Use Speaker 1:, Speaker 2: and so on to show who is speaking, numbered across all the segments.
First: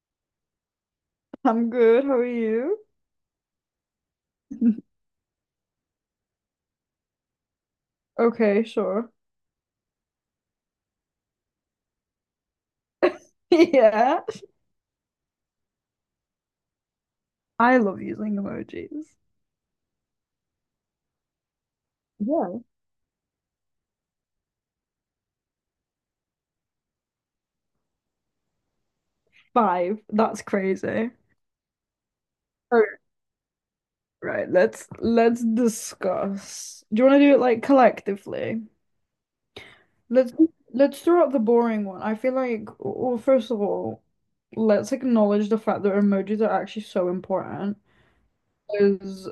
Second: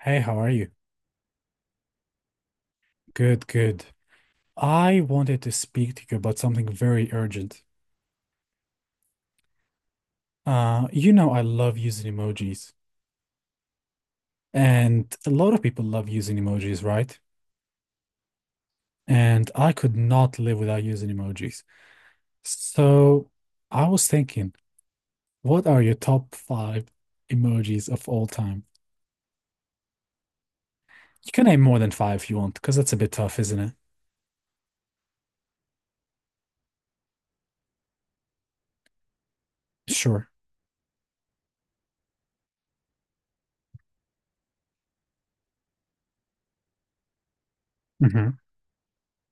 Speaker 1: Hey, how are you?
Speaker 2: I'm good. How are you?
Speaker 1: Good, good. I wanted to speak to you about something very urgent.
Speaker 2: Okay, sure.
Speaker 1: You know, I love using emojis,
Speaker 2: Yeah.
Speaker 1: and a lot of people love using emojis, right?
Speaker 2: I love using emojis.
Speaker 1: And I could not live without using emojis.
Speaker 2: Yeah.
Speaker 1: So I was thinking, what are your top five emojis of all time?
Speaker 2: Five. That's crazy.
Speaker 1: You can name more than five if you want, because
Speaker 2: right.
Speaker 1: that's a
Speaker 2: let
Speaker 1: bit tough, isn't it?
Speaker 2: right, let's discuss. Do you want to do it like collectively?
Speaker 1: Sure.
Speaker 2: Let's let's throw out the boring one. I feel like, well, first of all, let's acknowledge the fact that emojis are actually so important.
Speaker 1: Hmm.
Speaker 2: Because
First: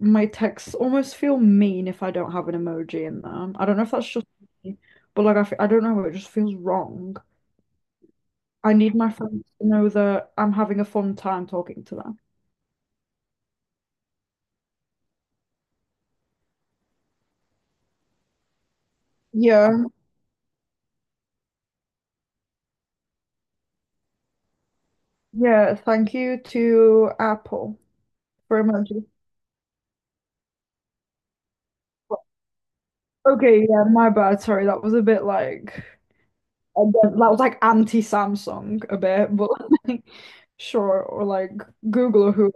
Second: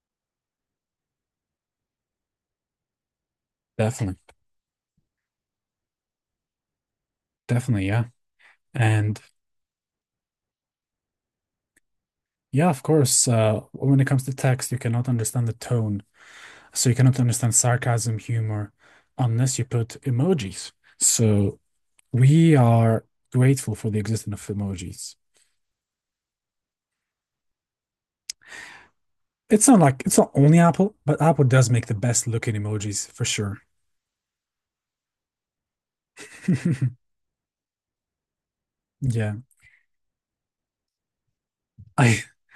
Speaker 2: my texts almost feel mean if I don't have an emoji in them. I don't know if that's just
Speaker 1: Definitely.
Speaker 2: me, but like, I don't know, it just feels wrong.
Speaker 1: Definitely, yeah.
Speaker 2: I need my
Speaker 1: And
Speaker 2: friends to know that I'm having a fun time talking to them.
Speaker 1: yeah, of course, when it comes to text, you cannot understand the tone. So you cannot understand sarcasm, humor, unless you
Speaker 2: Yeah,
Speaker 1: put emojis. So we are grateful for the existence of emojis.
Speaker 2: yeah. Thank you to Apple for emoji.
Speaker 1: It's not like it's not only Apple, but Apple does make the best looking emojis for sure.
Speaker 2: Okay, yeah, my bad. Sorry, that was a bit like and then that was like anti-Samsung a
Speaker 1: Yeah.
Speaker 2: bit, but like, sure, or like
Speaker 1: I
Speaker 2: Google or who.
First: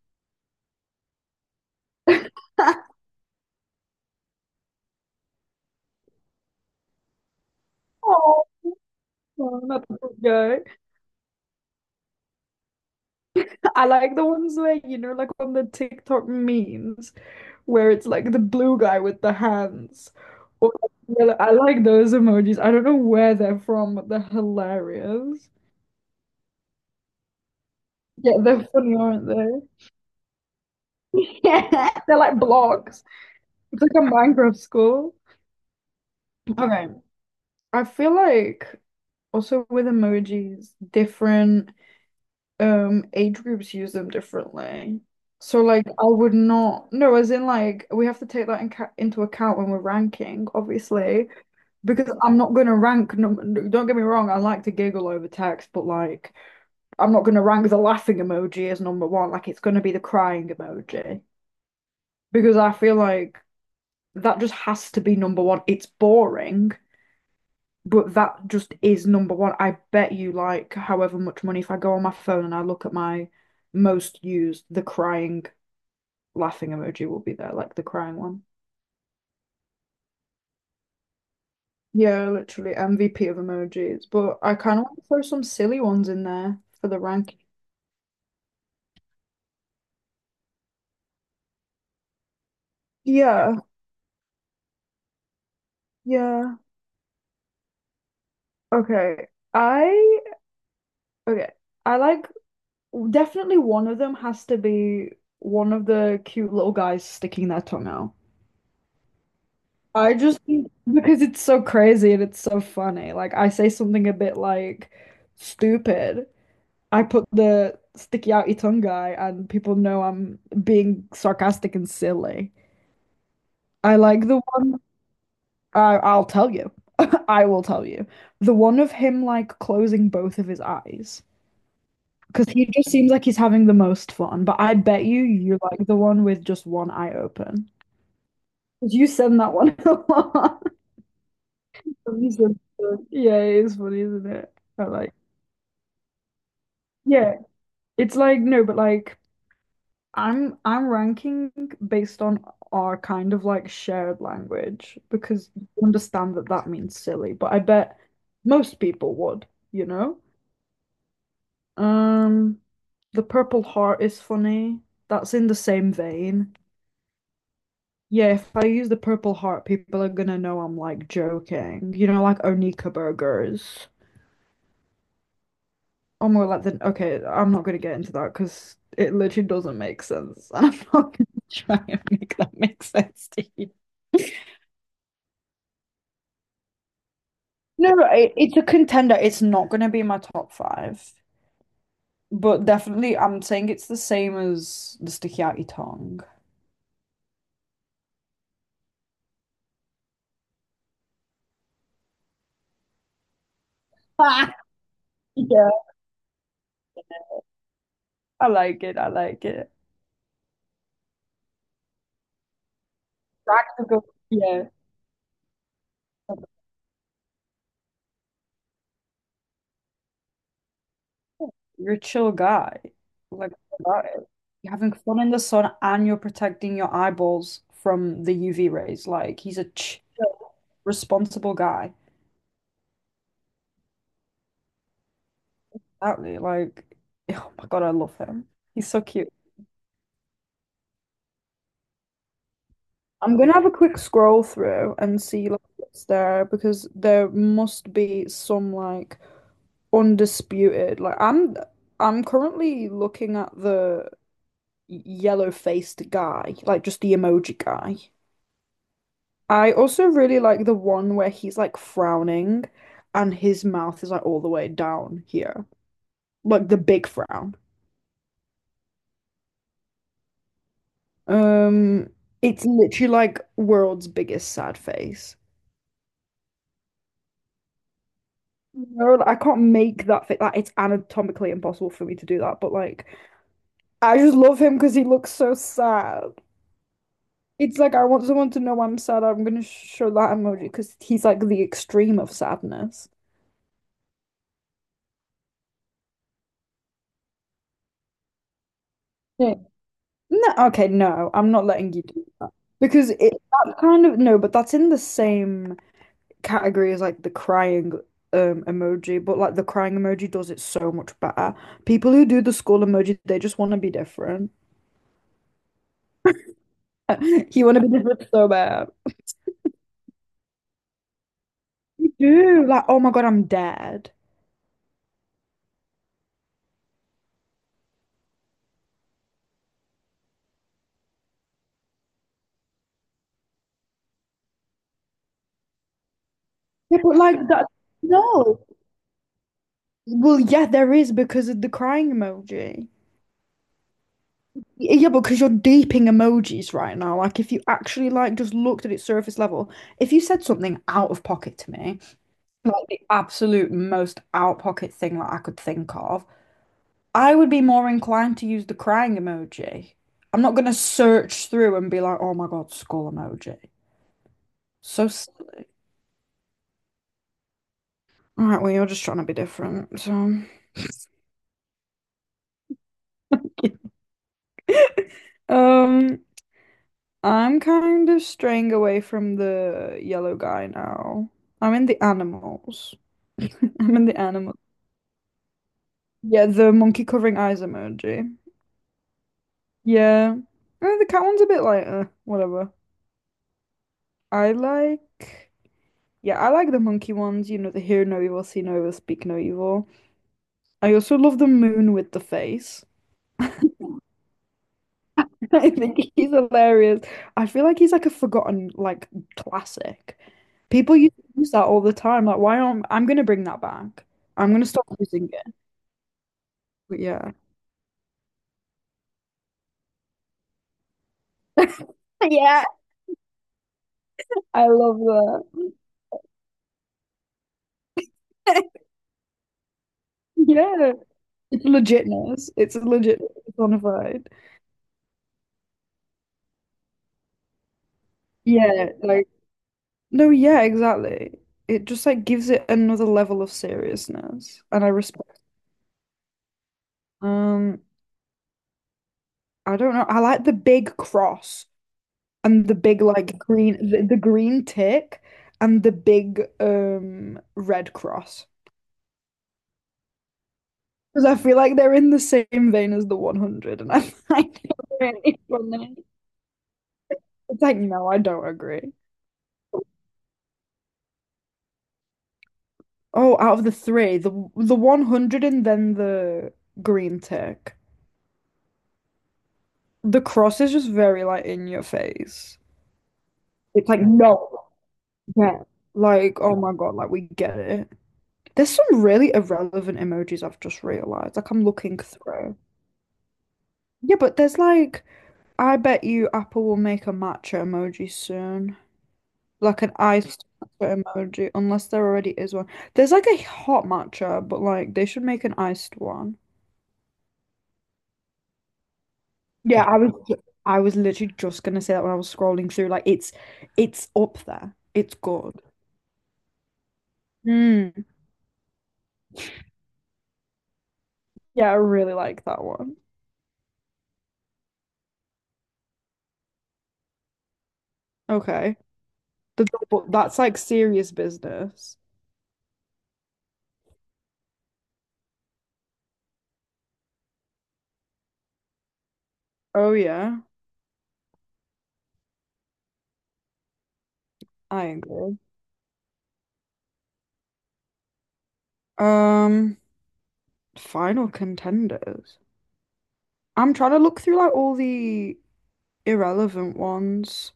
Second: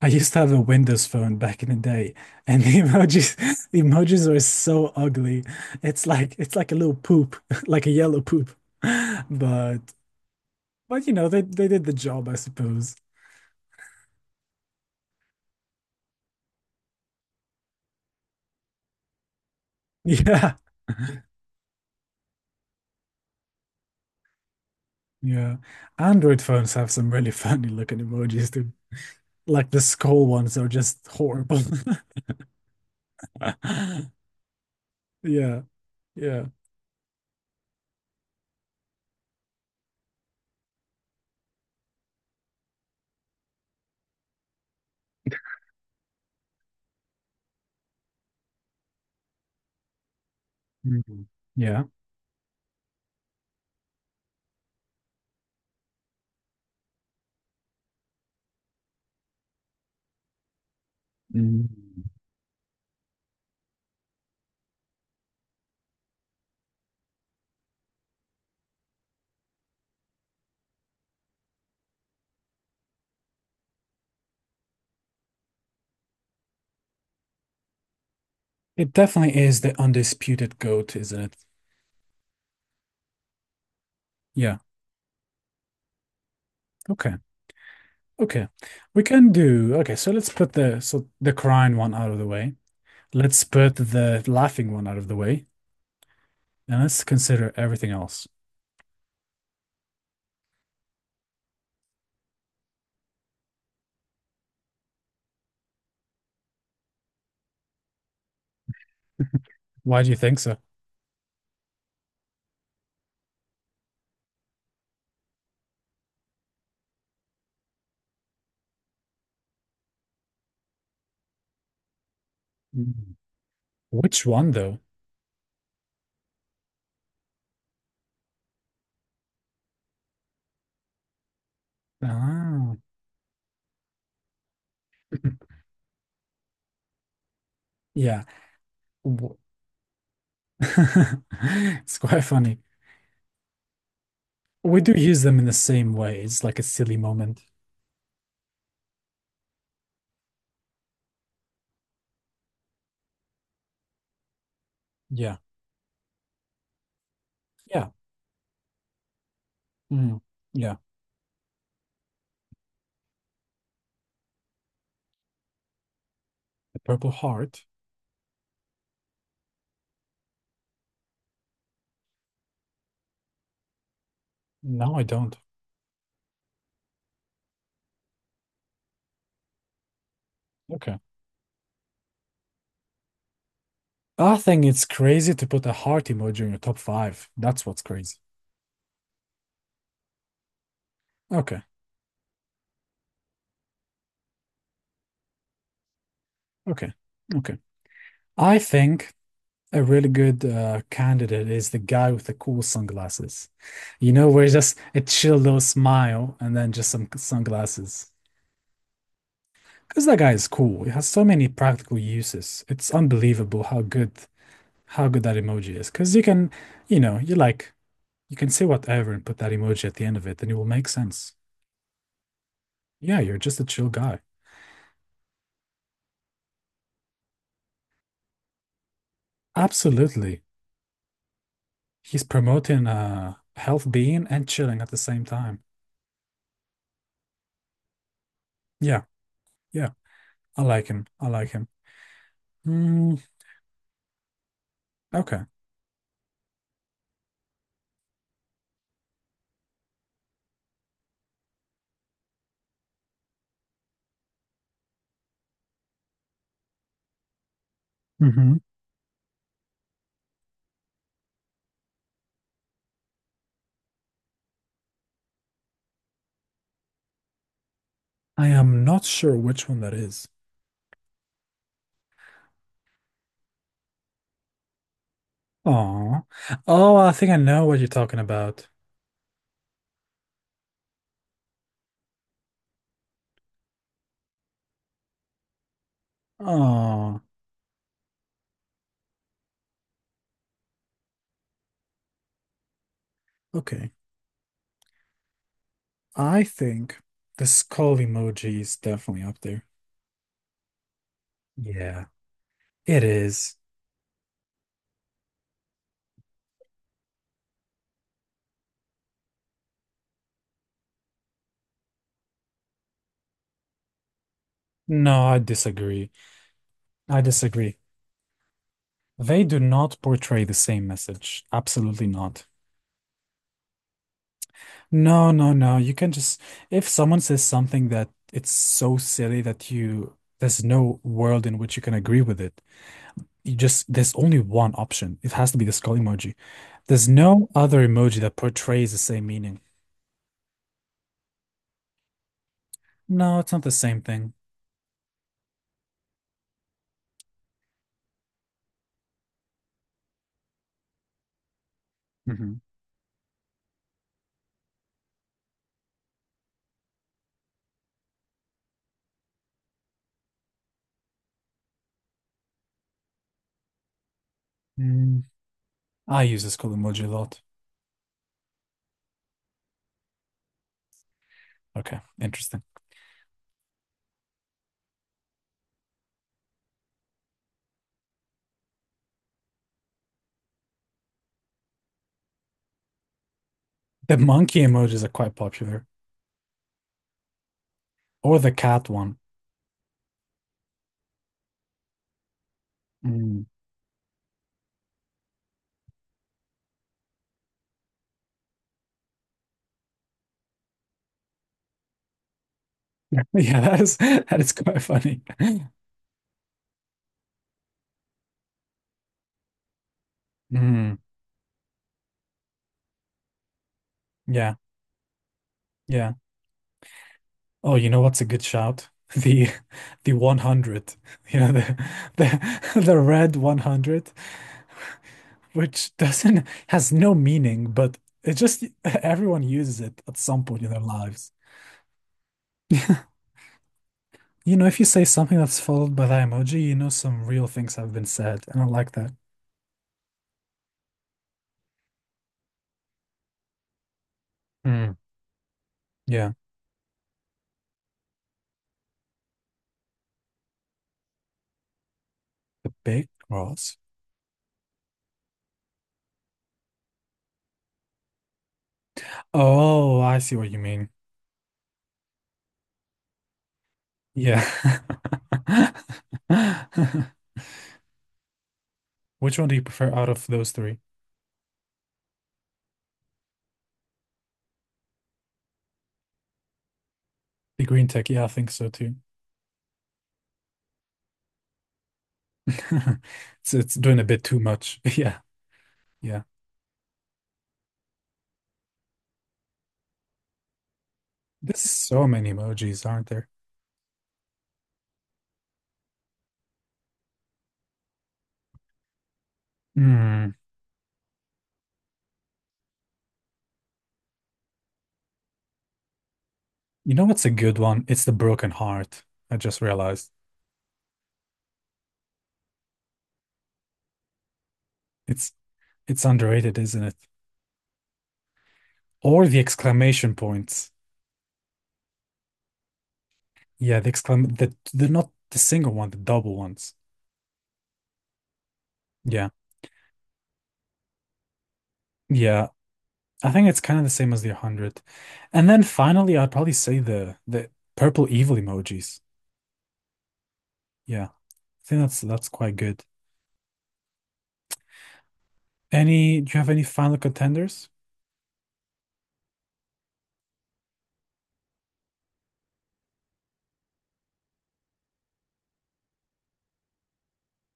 Speaker 1: I used to have a Windows phone back in the day, and the emojis the emojis were so ugly. It's like a little poop, like a yellow
Speaker 2: Oh,
Speaker 1: poop.
Speaker 2: no,
Speaker 1: But
Speaker 2: not the good guy.
Speaker 1: but they did the job, I suppose.
Speaker 2: I like the ones where you know, like on the TikTok memes, where it's like the blue guy with the hands.
Speaker 1: Yeah.
Speaker 2: Or like, I like those emojis. I don't know where they're from, but they're hilarious.
Speaker 1: Yeah. Android phones have some really funny looking
Speaker 2: Yeah,
Speaker 1: emojis
Speaker 2: they're
Speaker 1: too.
Speaker 2: funny, aren't
Speaker 1: Like the
Speaker 2: they?
Speaker 1: skull ones are just horrible.
Speaker 2: Yeah. They're like blocks. It's like a Minecraft school.
Speaker 1: Yeah. Yeah.
Speaker 2: Okay. I feel like also with emojis, different age groups use them differently. So like I would not no, as in like we have to take that in ca into account when we're ranking,
Speaker 1: Mhm.
Speaker 2: obviously.
Speaker 1: Yeah.
Speaker 2: Because I'm not going to no, no, don't get me wrong, I like to giggle over text, but like, I'm not going to rank the laughing emoji as number one. Like, it's going to be the crying emoji.
Speaker 1: Mm.
Speaker 2: Because I feel like that just has to be number one. It's boring, but that just is number one. I bet you, like, however much money, if I go on my phone and I look at my most used, the crying, laughing emoji will be there, like the crying one.
Speaker 1: It definitely is the undisputed goat, isn't it?
Speaker 2: Yeah, literally MVP of emojis. But I
Speaker 1: Yeah.
Speaker 2: kind of want to throw some silly ones in there for the
Speaker 1: Okay.
Speaker 2: rank.
Speaker 1: Okay. We can do. Okay, so let's put the crying one out of the way. Let's
Speaker 2: Yeah,
Speaker 1: put the laughing one out of the way,
Speaker 2: yeah.
Speaker 1: and let's consider everything else.
Speaker 2: Okay. I okay. I like definitely one of them has to be one of the cute little guys sticking their tongue out.
Speaker 1: Why do you think so?
Speaker 2: Because it's so crazy and it's so funny. Like I say something a bit like stupid. I put the sticky outy tongue guy and people know I'm being sarcastic and silly.
Speaker 1: Mm.
Speaker 2: I
Speaker 1: Which
Speaker 2: like the
Speaker 1: one though?
Speaker 2: one I'll tell you. I will tell you. The one of him like closing both of his eyes. Because he
Speaker 1: Ah,
Speaker 2: just seems like he's having the most fun, but I bet you you're like the one with just one eye open.
Speaker 1: yeah.
Speaker 2: 'Cause you
Speaker 1: W-
Speaker 2: send that one a lot.
Speaker 1: it's quite
Speaker 2: You
Speaker 1: funny.
Speaker 2: send that. Yeah, it is funny, isn't it?
Speaker 1: We
Speaker 2: I
Speaker 1: do
Speaker 2: like,
Speaker 1: use them in the same way. It's like a silly
Speaker 2: yeah,
Speaker 1: moment.
Speaker 2: it's like no, but like I'm ranking based on our kind of like shared language
Speaker 1: Yeah.
Speaker 2: because you understand that that means silly, but I
Speaker 1: Yeah.
Speaker 2: bet most people would, you
Speaker 1: Mm.
Speaker 2: know?
Speaker 1: Yeah.
Speaker 2: Um, the Purple Heart is funny. That's in the same vein.
Speaker 1: The purple heart.
Speaker 2: Yeah, if I use the purple heart, people are gonna know I'm like joking. You know, like Onika burgers.
Speaker 1: No, I don't.
Speaker 2: Or more like the okay, I'm not gonna get into that because it literally doesn't make sense. And I'm
Speaker 1: Okay.
Speaker 2: not gonna try and make that make sense to you.
Speaker 1: I think it's crazy to put a heart emoji in your top five. That's what's
Speaker 2: No,
Speaker 1: crazy.
Speaker 2: it, it's a contender. It's not going to be my top five,
Speaker 1: Okay.
Speaker 2: but definitely I'm saying it's the same as the sukiyaki tongue.
Speaker 1: Okay. Okay. I think a really good candidate is the guy with the cool sunglasses. You know, where it's just a chill little
Speaker 2: Yeah,
Speaker 1: smile and then just some sunglasses.
Speaker 2: I like it. I like it.
Speaker 1: Because that guy is cool. It has so many practical uses. It's unbelievable
Speaker 2: Practical. Yeah.
Speaker 1: how good that emoji is. Because you can, you know, you can say whatever and put that emoji at the end of it, and it will make sense.
Speaker 2: You're a chill guy.
Speaker 1: Yeah, you're
Speaker 2: Like,
Speaker 1: just a
Speaker 2: what
Speaker 1: chill
Speaker 2: about
Speaker 1: guy.
Speaker 2: it? You're having fun in the sun and you're protecting your eyeballs from the UV rays. Like, he's a chill,
Speaker 1: Absolutely.
Speaker 2: responsible guy.
Speaker 1: He's promoting health being and chilling at the same time.
Speaker 2: Exactly. Like, oh my God, I love him. He's so
Speaker 1: Yeah.
Speaker 2: cute.
Speaker 1: Yeah. I like him. I like him. Mm,
Speaker 2: I'm gonna have a quick scroll through and
Speaker 1: okay.
Speaker 2: see like what's there because there must be some like undisputed. Like, I'm currently looking at the yellow-faced guy, like just the emoji guy.
Speaker 1: Hmm.
Speaker 2: I also really like the one where he's like frowning and his mouth is like all the way down here. Like the big frown.
Speaker 1: I am not sure which one that is.
Speaker 2: Um, it's literally like world's biggest sad face.
Speaker 1: Oh. Oh, I think I know what you're talking about.
Speaker 2: No, like, I can't make that fit. Like it's anatomically impossible for me to do that, but like I just love him because he looks so sad.
Speaker 1: Oh,
Speaker 2: It's like I want someone to know I'm sad. I'm gonna show that emoji because he's like the extreme of sadness.
Speaker 1: okay. I think the skull emoji is definitely up
Speaker 2: Yeah.
Speaker 1: there.
Speaker 2: No, okay, no, I'm not letting you
Speaker 1: Yeah,
Speaker 2: do that.
Speaker 1: it
Speaker 2: Because it
Speaker 1: is.
Speaker 2: that kind of No, but that's in the same category as like the crying emoji, but like the crying emoji does it so much better. People who do the skull emoji, they just want to be different.
Speaker 1: No, I disagree. I
Speaker 2: You want
Speaker 1: disagree.
Speaker 2: to be different so bad.
Speaker 1: They do not portray the same message. Absolutely
Speaker 2: You
Speaker 1: not.
Speaker 2: do, like, oh my God, I'm dead.
Speaker 1: No, no, no. You can just, if someone says something that it's so silly that you, there's no world in which you can agree with it, you just there's only one option. It has to be the skull emoji.
Speaker 2: Yeah,
Speaker 1: There's
Speaker 2: but
Speaker 1: no
Speaker 2: like that,
Speaker 1: other emoji that
Speaker 2: no.
Speaker 1: portrays the same meaning.
Speaker 2: Well, yeah, there is because of the crying emoji.
Speaker 1: No, it's not the same thing.
Speaker 2: Yeah, because you're deeping emojis right now. Like, if you actually like just looked at its surface level, if you said something out of pocket to me,
Speaker 1: Hmm.
Speaker 2: like the absolute most out pocket thing that I could think of, I would be more inclined to use the crying emoji. I'm not gonna search through and be like, oh my God, skull emoji. So,
Speaker 1: Mm,
Speaker 2: s-
Speaker 1: I use the skull emoji a lot.
Speaker 2: all right, well, you're just trying to be different. So,
Speaker 1: Okay, interesting.
Speaker 2: um, I'm kind of straying away from the yellow guy now. I'm in the animals. I'm in
Speaker 1: The
Speaker 2: the animal.
Speaker 1: monkey emojis are quite popular,
Speaker 2: Yeah, the monkey covering eyes emoji.
Speaker 1: or the cat one.
Speaker 2: Yeah. The cat one's a bit like, whatever.
Speaker 1: Mm.
Speaker 2: I like, yeah, I like the monkey ones, you know, the hear no evil, see no evil, speak no evil. I also love the moon with the face.
Speaker 1: Yeah, that is that is quite funny.
Speaker 2: I think he's hilarious. I feel like he's like a forgotten like classic.
Speaker 1: Mm,
Speaker 2: People used to use that all the time. Like, why aren't I'm gonna bring that back. I'm
Speaker 1: yeah,
Speaker 2: gonna stop using it.
Speaker 1: yeah.
Speaker 2: But yeah.
Speaker 1: Oh, you know what's a good shout? The the 100. You know, the
Speaker 2: Yeah,
Speaker 1: the the red 100,
Speaker 2: I love that.
Speaker 1: which doesn't has no meaning, but it just everyone uses it at some point in their
Speaker 2: Yeah.
Speaker 1: lives.
Speaker 2: It's legitness. It's legit. It's bona fide.
Speaker 1: You know, if you say something that's followed by that emoji, you know some real things have been said, and I
Speaker 2: Yeah,
Speaker 1: like that.
Speaker 2: like no, yeah, exactly. It just like gives it another level of seriousness. And I
Speaker 1: Mm,
Speaker 2: respect
Speaker 1: yeah,
Speaker 2: um I don't know. I like the big cross, and
Speaker 1: the
Speaker 2: the big
Speaker 1: big
Speaker 2: like
Speaker 1: cross.
Speaker 2: the green tick and the big red cross
Speaker 1: Oh, I see what you mean.
Speaker 2: because I feel like they're in the same vein as the 100, and I
Speaker 1: Yeah.
Speaker 2: find it really It's like no, I don't agree.
Speaker 1: Which one do you prefer out of those three?
Speaker 2: Oh, out of the three, the 100 and then the green
Speaker 1: The
Speaker 2: tick.
Speaker 1: green tech, yeah, I think so too.
Speaker 2: The cross is just very like in your face.
Speaker 1: It's
Speaker 2: It's
Speaker 1: doing
Speaker 2: like
Speaker 1: a bit too
Speaker 2: no,
Speaker 1: much. Yeah,
Speaker 2: yeah.
Speaker 1: yeah.
Speaker 2: Like oh my god, like we get it. There's some really irrelevant emojis I've just realized. Like
Speaker 1: There's
Speaker 2: I'm looking
Speaker 1: so many
Speaker 2: through.
Speaker 1: emojis, aren't there?
Speaker 2: Yeah, but there's like, I bet you Apple will make a matcha emoji soon. Like an
Speaker 1: Hmm.
Speaker 2: iced matcha emoji, unless there already is one. There's like a hot matcha, but like they should make an iced one.
Speaker 1: You know what's a good one? It's the broken heart. I just realized.
Speaker 2: I was literally just gonna say that when I was scrolling through. Like it's up there. It's
Speaker 1: It's
Speaker 2: good.
Speaker 1: it's underrated, isn't it?
Speaker 2: Mm.
Speaker 1: Or the exclamation points.
Speaker 2: Yeah, I really like that one.
Speaker 1: Yeah, the not the single one, the double ones.
Speaker 2: Okay.
Speaker 1: Yeah.
Speaker 2: The double, that's like serious business.
Speaker 1: Yeah. I think it's kind of the same as the 100. And then finally, I'd probably say the purple evil emojis.
Speaker 2: Oh yeah,
Speaker 1: Yeah. I think that's quite good.
Speaker 2: I agree.
Speaker 1: Any, do you have any final contenders?
Speaker 2: Um, final contenders. I'm trying to look through like all the irrelevant ones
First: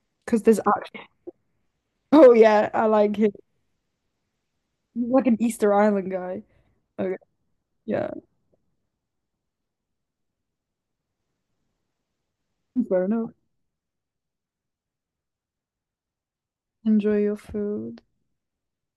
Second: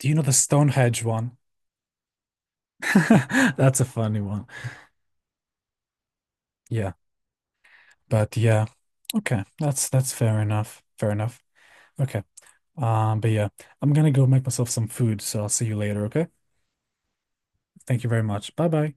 Speaker 1: Do you know the
Speaker 2: because there's actually.
Speaker 1: Stonehenge one?
Speaker 2: Oh yeah, I like him.
Speaker 1: That's a funny one.
Speaker 2: He's like an Easter Island guy.
Speaker 1: Yeah,
Speaker 2: Okay, yeah,
Speaker 1: but yeah. Okay, that's fair enough. Fair enough. Okay.
Speaker 2: fair
Speaker 1: But
Speaker 2: enough.
Speaker 1: yeah, I'm gonna go make myself some food, so I'll see you later, okay?
Speaker 2: Enjoy your food.
Speaker 1: Thank you very much. Bye bye.